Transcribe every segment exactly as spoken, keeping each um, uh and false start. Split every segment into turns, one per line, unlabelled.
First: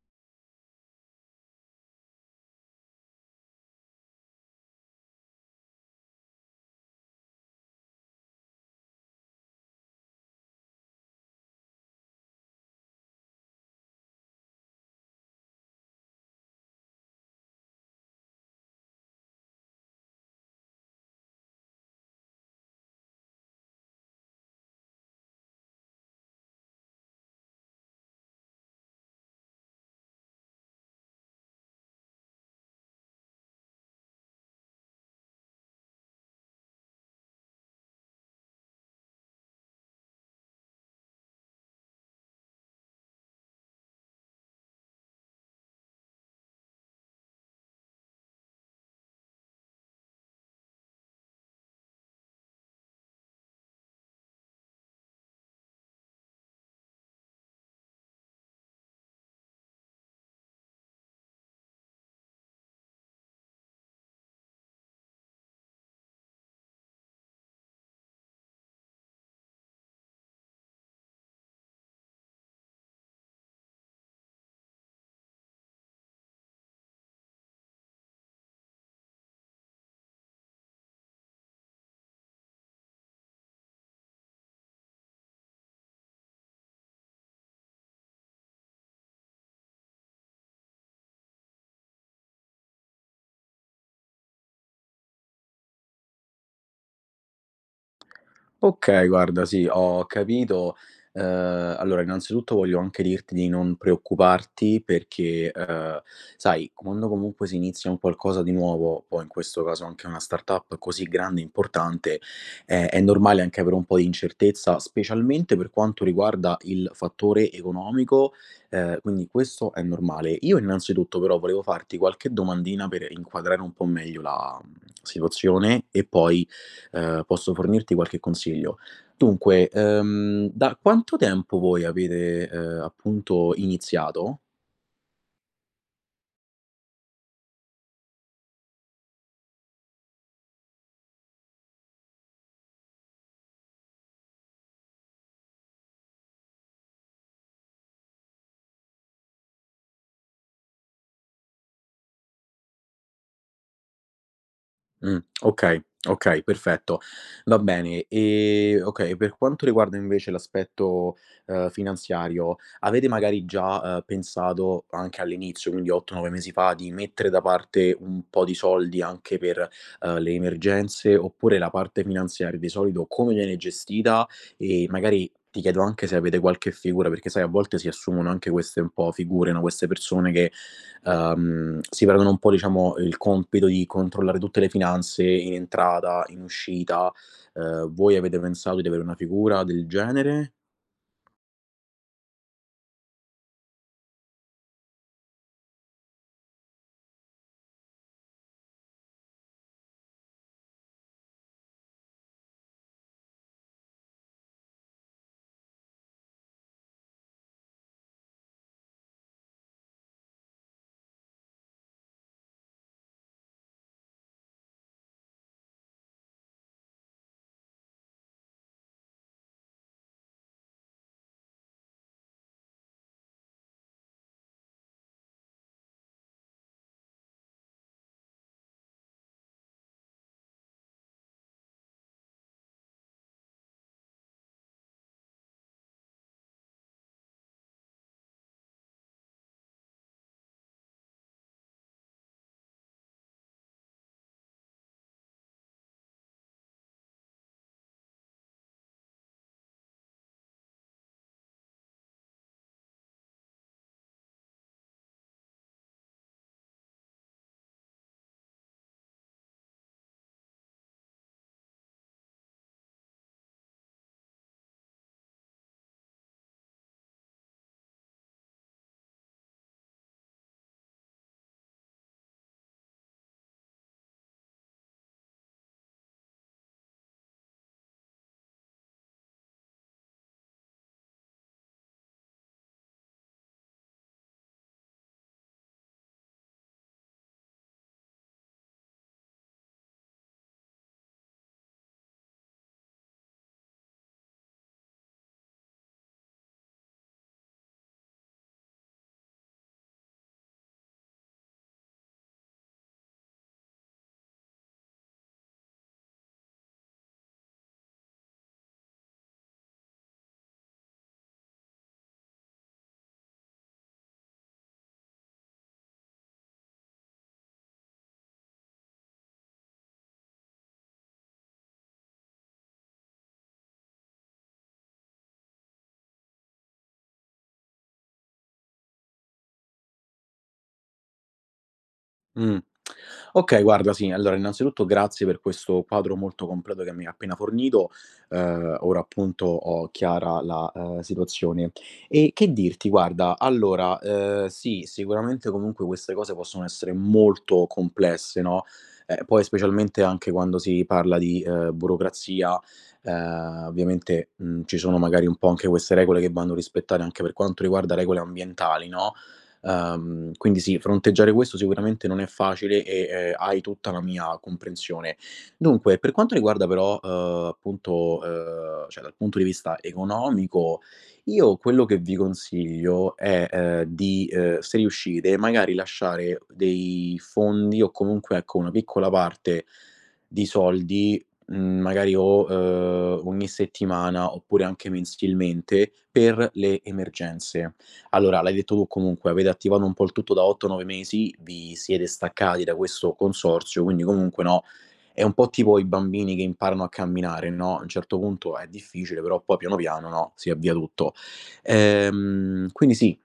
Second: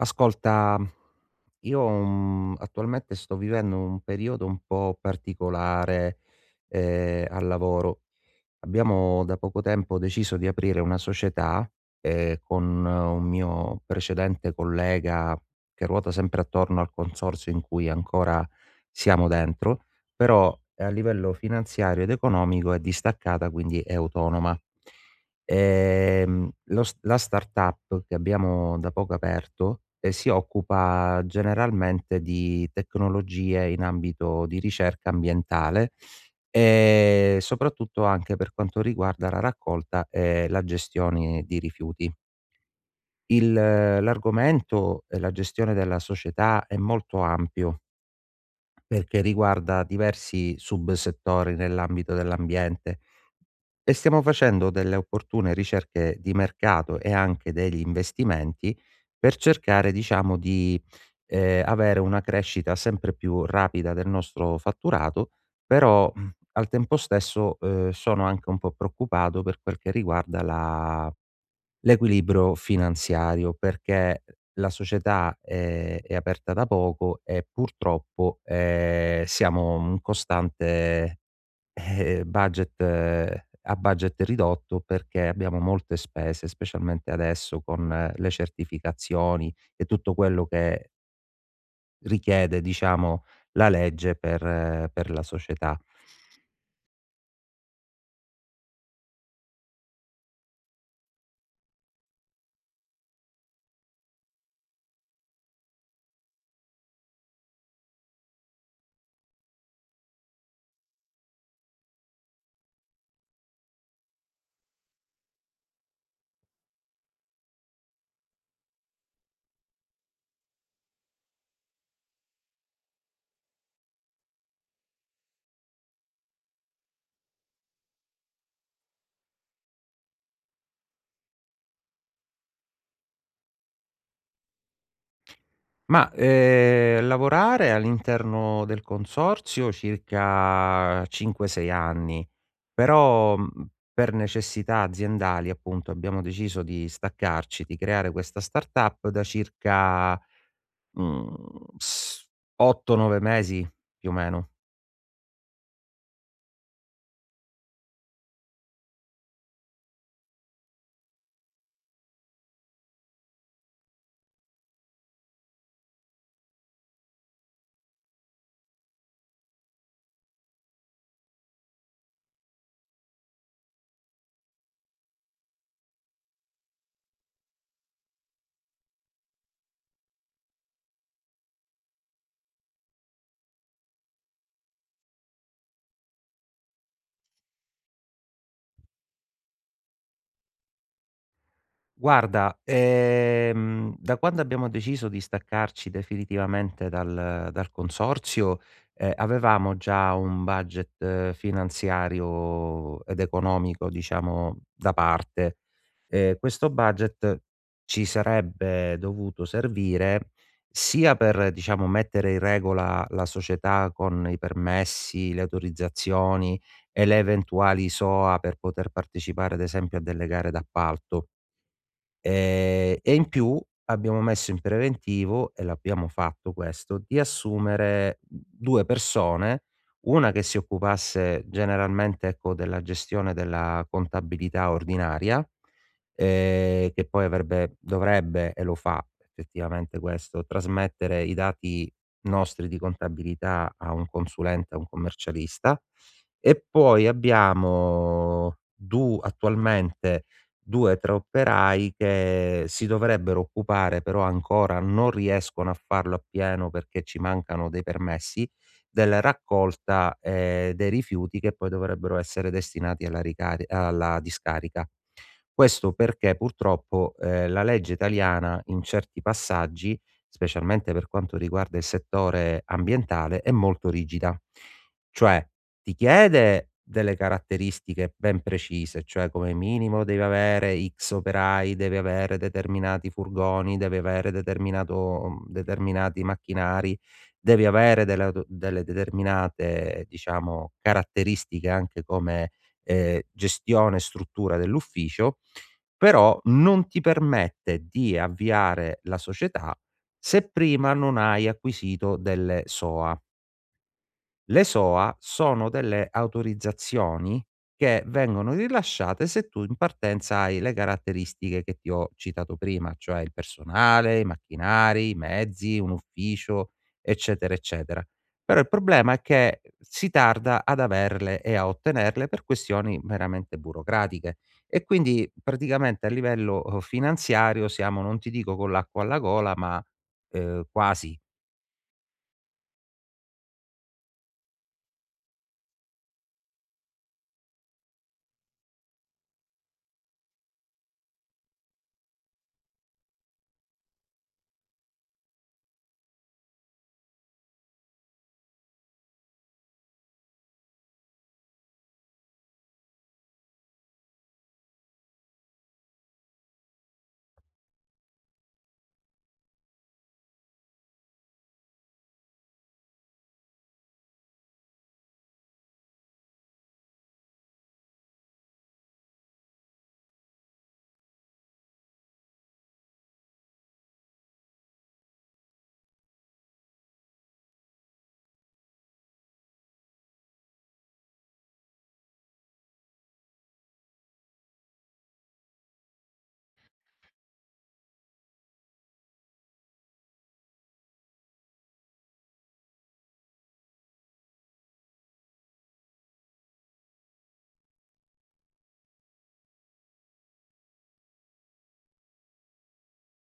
Ascolta, io, mhmm, attualmente sto vivendo un periodo un po' particolare, ehm, al lavoro. Abbiamo da poco tempo deciso di aprire una società, ehm, con eh, un mio precedente collega che ruota sempre attorno al consorzio in cui ancora siamo dentro, però eh, a livello finanziario ed economico è distaccata, quindi è autonoma. Ehm, lo s La startup che abbiamo da poco aperto, ehm, si occupa generalmente di tecnologie in ambito di ricerca ambientale e soprattutto anche per quanto riguarda la raccolta e la gestione di rifiuti. Il l'argomento e la gestione della società è molto ampio perché riguarda diversi subsettori nell'ambito dell'ambiente, e stiamo facendo delle opportune ricerche di mercato e anche degli investimenti per cercare, diciamo, di, ehm, avere una crescita sempre più rapida del nostro fatturato, però, mhmm, al tempo stesso, uhm, sono anche un po' preoccupato per quel che riguarda la l'equilibrio finanziario, perché la società è è aperta da poco e purtroppo, ehm, siamo un costante eh, budget eh, a budget ridotto perché abbiamo molte spese, specialmente adesso con eh, le certificazioni e tutto quello che richiede, diciamo, la legge per eh, per la società.
Okay, guarda sì, ho capito. Ehm, allora innanzitutto voglio anche dirti di non preoccuparti perché, ehm, sai, quando comunque si inizia un qualcosa di nuovo, poi in questo caso anche una startup così grande e importante, è è normale anche avere un po' di incertezza, specialmente per quanto riguarda il fattore economico, ehm, quindi questo è normale. Io innanzitutto però volevo farti qualche domandina per inquadrare un po' meglio la, mhmm, situazione e poi ehm, posso fornirti qualche consiglio. Dunque, ehm, da quanto tempo voi avete, ehm, appunto iniziato?
Ma, ehm, lavorare all'interno del consorzio circa 5, 6 anni, però, mhmm, per necessità aziendali appunto abbiamo deciso di staccarci, di creare questa startup da circa Mhmm, s 8, 9 mesi più o meno.
Mh, okay, okay, perfetto. Va bene. Ehm, okay, per quanto riguarda invece l'aspetto, ehm, finanziario, avete magari già, ehm, pensato anche all'inizio, quindi otto, nove mesi fa, di mettere da parte un po' di soldi anche per, ehm, le emergenze? Oppure la parte finanziaria di solito come viene gestita? E magari ti chiedo anche se avete qualche figura, perché sai a volte si assumono anche queste un po' figure, no, queste persone che ehm, si prendono un po', diciamo, il compito di controllare tutte le finanze in entrata, in uscita. Ehm, voi avete pensato di avere una figura del genere?
Guarda, ehm, da quando abbiamo deciso di staccarci definitivamente dal dal consorzio, ehm, avevamo già un budget eh, finanziario ed economico, diciamo, da parte. Ehm, questo budget ci sarebbe dovuto servire sia per, diciamo, mettere in regola la società con i permessi, le autorizzazioni e le eventuali S O A per poter partecipare, ad esempio, a delle gare d'appalto. Ehm, e in più abbiamo messo in preventivo, e l'abbiamo fatto questo, di assumere due persone, una che si occupasse generalmente, ecco, della gestione della contabilità ordinaria, ehm, che poi avrebbe dovrebbe, e lo fa effettivamente questo, trasmettere i dati nostri di contabilità a un consulente, a un commercialista, e poi abbiamo du attualmente due, tre operai che si dovrebbero occupare, però ancora non riescono a farlo appieno perché ci mancano dei permessi, della raccolta, ehm, dei rifiuti che poi dovrebbero essere destinati alla ricari alla discarica. Questo perché purtroppo, ehm, la legge italiana in certi passaggi, specialmente per quanto riguarda il settore ambientale, è molto rigida. Cioè ti chiede delle caratteristiche ben precise, cioè come minimo deve avere X operai, deve avere determinati furgoni, deve avere determinato, mhmm, determinati macchinari, devi avere delle auto delle determinate, diciamo, caratteristiche anche come, ehm, gestione e struttura dell'ufficio, però non ti permette di avviare la società se prima non hai acquisito delle S O A. Le S O A sono delle autorizzazioni che vengono rilasciate se tu in partenza hai le caratteristiche che ti ho citato prima, cioè il personale, i macchinari, i mezzi, un ufficio, eccetera, eccetera. Però il problema è che si tarda ad averle e a ottenerle per questioni meramente burocratiche e quindi praticamente a livello eh, finanziario siamo, non ti dico con l'acqua alla gola, ma eh, quasi.
Mh. Okay, guarda sì, allora innanzitutto grazie per questo quadro molto completo che mi hai appena fornito. Ehm, ora appunto ho chiara la, ehm, situazione. E che dirti, guarda, allora, ehm, sì, sicuramente comunque queste cose possono essere molto complesse, no, ehm, poi specialmente anche quando si parla di, ehm, burocrazia, ehm, ovviamente, mhmm, ci sono magari un po' anche queste regole che vanno rispettate anche per quanto riguarda regole ambientali, no. Ehm, quindi sì, fronteggiare questo sicuramente non è facile e, ehm, hai tutta la mia comprensione. Dunque, per quanto riguarda però, uhm, appunto, uhm, cioè dal punto di vista economico, io quello che vi consiglio è, ehm, di, uhm, se riuscite, magari lasciare dei fondi o comunque, ecco, una piccola parte di soldi, mhmm, magari o, uhm, ogni settimana oppure anche mensilmente per le emergenze. Allora, l'hai detto tu comunque, avete attivato un po' il tutto da otto, nove mesi, vi siete staccati da questo consorzio, quindi comunque, no, è un po' tipo i bambini che imparano a camminare, no, a un certo punto è difficile, però poi piano piano, no, si avvia tutto. Ehm, quindi sì,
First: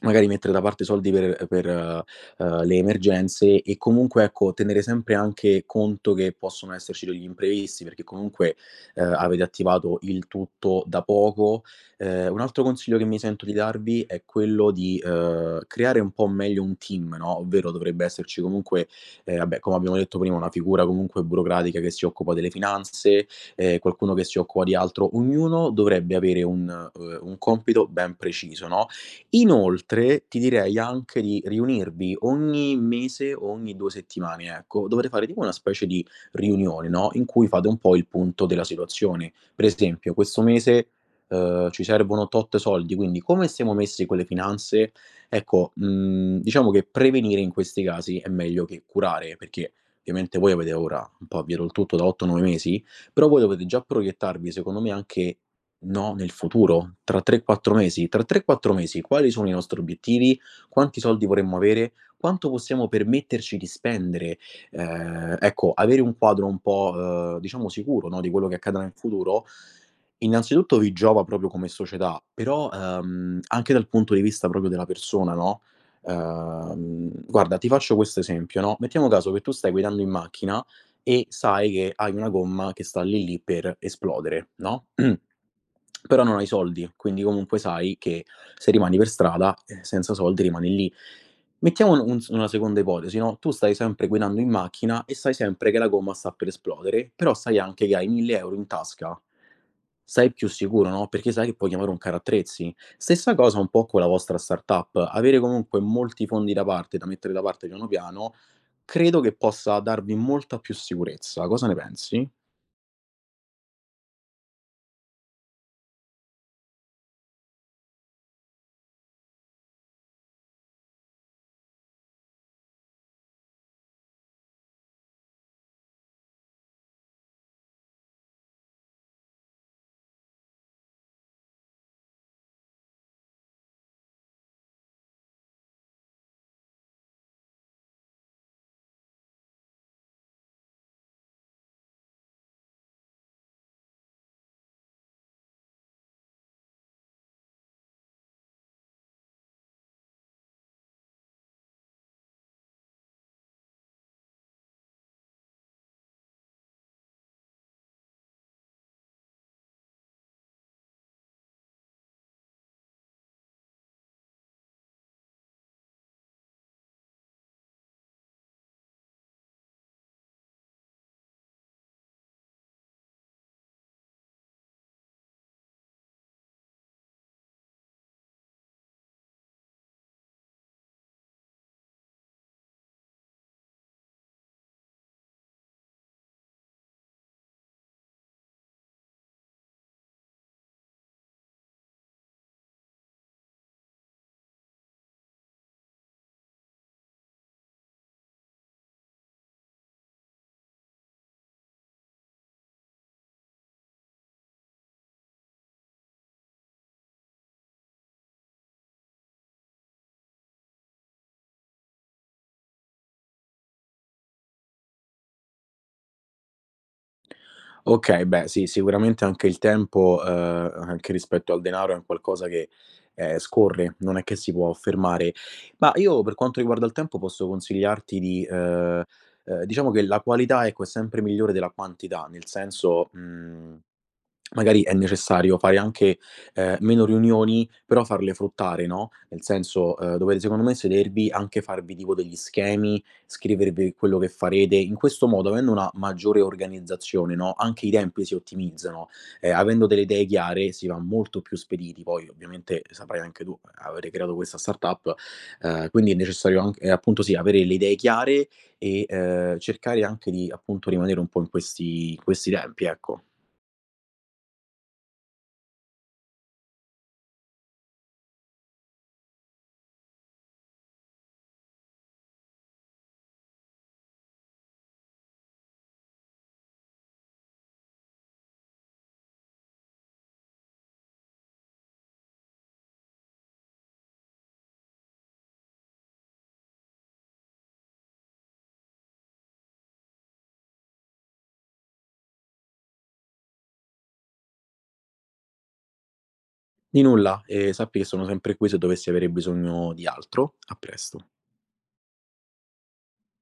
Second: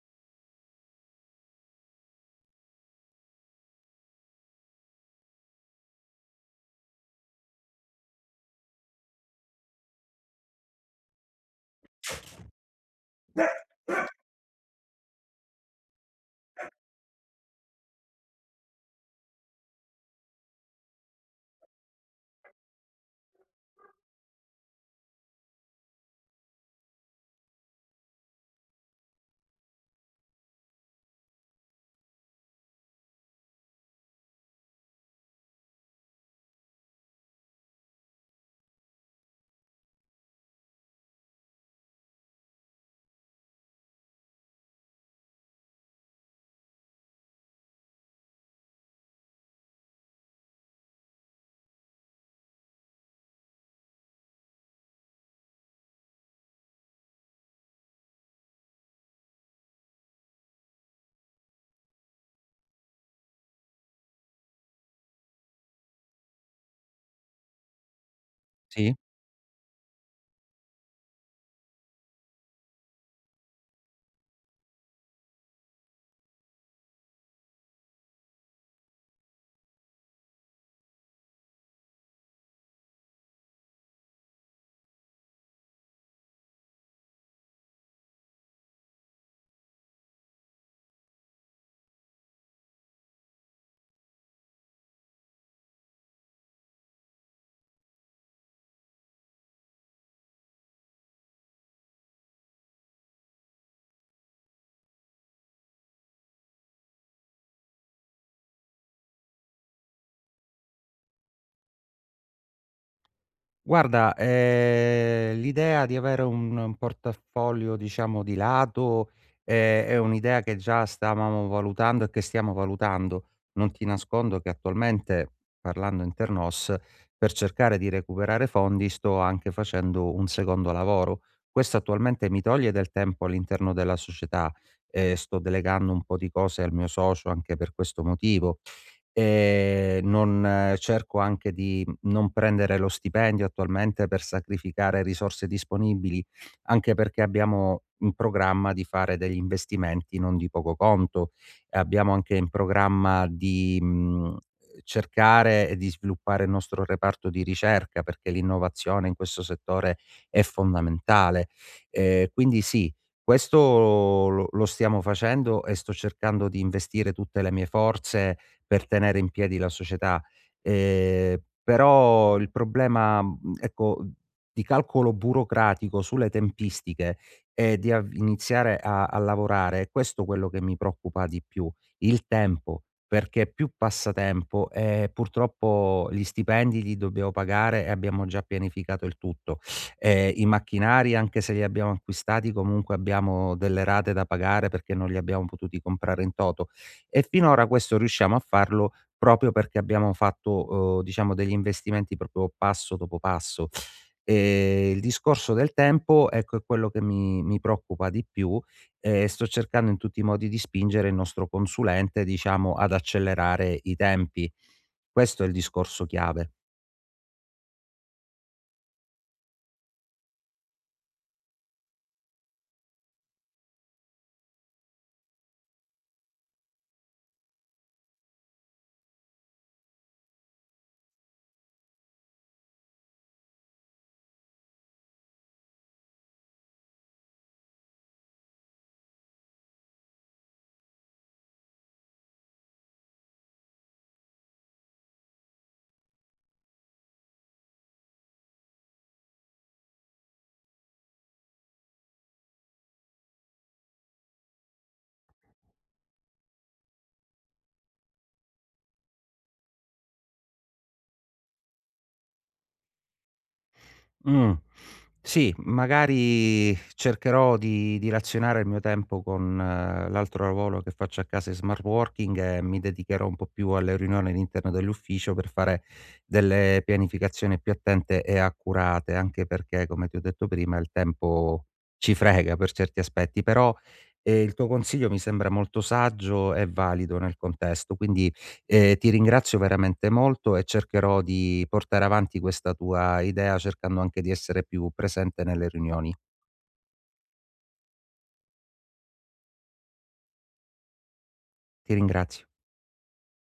magari mettere da parte soldi per per, ehm, le emergenze e comunque, ecco, tenere sempre anche conto che possono esserci degli imprevisti, perché comunque, ehm, avete attivato il tutto da poco. Ehm, un altro consiglio che mi sento di darvi è quello di, ehm, creare un po' meglio un team, no, ovvero dovrebbe esserci comunque, ehm, vabbè, come abbiamo detto prima, una figura comunque burocratica che si occupa delle finanze, ehm, qualcuno che si occupa di altro. Ognuno dovrebbe avere un, ehm, un compito ben preciso, no. Inoltre ti direi anche di riunirvi ogni mese o ogni due settimane, ecco, dovrete fare tipo una specie di riunione, no, in cui fate un po' il punto della situazione. Per esempio: "Questo mese, uhm, ci servono tot soldi, quindi come stiamo messi con le finanze?" Ecco, mhmm, diciamo che prevenire in questi casi è meglio che curare, perché ovviamente voi avete ora un po' avviato il tutto da otto, nove mesi, però voi dovete già proiettarvi secondo me anche, no, nel futuro, tra tre, quattro mesi. Tra tre, quattro mesi quali sono i nostri obiettivi? Quanti soldi vorremmo avere? Quanto possiamo permetterci di spendere? Ehm, ecco, avere un quadro un po', ehm, diciamo sicuro, no, di quello che accadrà in
Sì?
futuro, innanzitutto vi giova proprio come società, però, ehm, anche dal punto di vista proprio della persona, no. Ehm, guarda, ti faccio questo esempio, no, mettiamo caso che tu stai guidando in macchina e sai che hai una gomma che sta lì lì per esplodere, no, però non hai soldi, quindi comunque sai che se rimani per strada, ehm, senza soldi rimani lì. Mettiamo un un s una seconda ipotesi, no, tu stai sempre guidando in macchina e sai sempre che la gomma sta per esplodere, però sai anche che hai mille euro € in tasca. Sei più sicuro, no, perché sai che puoi chiamare un carrozzeria. Stessa cosa un po' con la vostra startup, avere comunque molti fondi da parte, da mettere da parte piano piano, credo che possa darvi molta più sicurezza. Cosa ne pensi?
Guarda, ehm, l'idea di avere un un portafoglio, diciamo, di lato, ehm, è un'idea che già stavamo valutando e che stiamo valutando. Non ti nascondo che attualmente, parlando internos, per cercare di recuperare fondi sto anche facendo un secondo lavoro. Questo attualmente mi toglie del tempo all'interno della società, ehm, sto delegando un po' di cose al mio socio anche per questo motivo. Ehm, non eh, Cerco anche di non prendere lo stipendio attualmente per sacrificare risorse disponibili, anche perché abbiamo in programma di fare degli investimenti non di poco conto. Abbiamo anche in programma di, mhmm, cercare e di sviluppare il nostro reparto di ricerca, perché l'innovazione in questo settore è fondamentale. Ehm, quindi sì, questo lo lo stiamo facendo e sto cercando di investire tutte le mie forze per tenere in piedi la società. Ehm, però il problema, mhmm, ecco, mhmm, di calcolo burocratico sulle tempistiche e di av iniziare a a lavorare, è questo quello che mi preoccupa di più, il tempo, perché più passa tempo, ehm, purtroppo gli stipendi li dobbiamo pagare e abbiamo già pianificato il tutto. Ehm, I macchinari, anche se li abbiamo acquistati, comunque abbiamo delle rate da pagare perché non li abbiamo potuti comprare in toto e finora questo riusciamo a farlo proprio perché abbiamo fatto, uhm, diciamo degli investimenti proprio passo dopo passo. Ehm, il discorso del tempo, ecco, è quello che mi mi preoccupa di più e sto cercando in tutti i modi di spingere il nostro consulente, diciamo, ad accelerare i tempi. Questo è il discorso chiave.
Okay, beh sì, sicuramente anche il tempo, ehm, anche rispetto al denaro è un qualcosa che, ehm, scorre, non è che si può fermare. Ma io per quanto riguarda il tempo posso consigliarti di ehm, ehm, diciamo che la qualità, ecco, è sempre migliore della quantità, nel senso, mhmm. Magari è necessario fare anche, ehm, meno riunioni, però farle fruttare, no, nel senso, ehm, dovete secondo me sedervi, anche farvi tipo degli schemi, scrivervi quello che farete. In questo modo, avendo una maggiore organizzazione, no, anche i tempi si ottimizzano. Ehm, avendo delle idee chiare si va molto più spediti. Poi ovviamente saprai anche tu, eh, avete creato questa startup, ehm, quindi è necessario anc ehm, appunto sì, avere le idee chiare e, ehm, cercare anche di, appunto, rimanere un po' in questi in questi tempi, ecco.
Mh. Sì, magari cercherò di di razionare il mio tempo con eh, l'altro lavoro che faccio a casa in smart working e mi dedicherò un po' più alle riunioni all'interno dell'ufficio per fare delle pianificazioni più attente e accurate, anche perché, come ti ho detto prima, il tempo ci frega per certi aspetti. Però, ehm, il tuo consiglio mi sembra molto saggio e valido nel contesto, quindi Ehm, ti ringrazio veramente molto e cercherò di portare avanti questa tua idea cercando anche di essere più presente nelle riunioni.
Di nulla e sappi che sono sempre qui se dovessi avere bisogno di altro. A presto.
Ti ringrazio.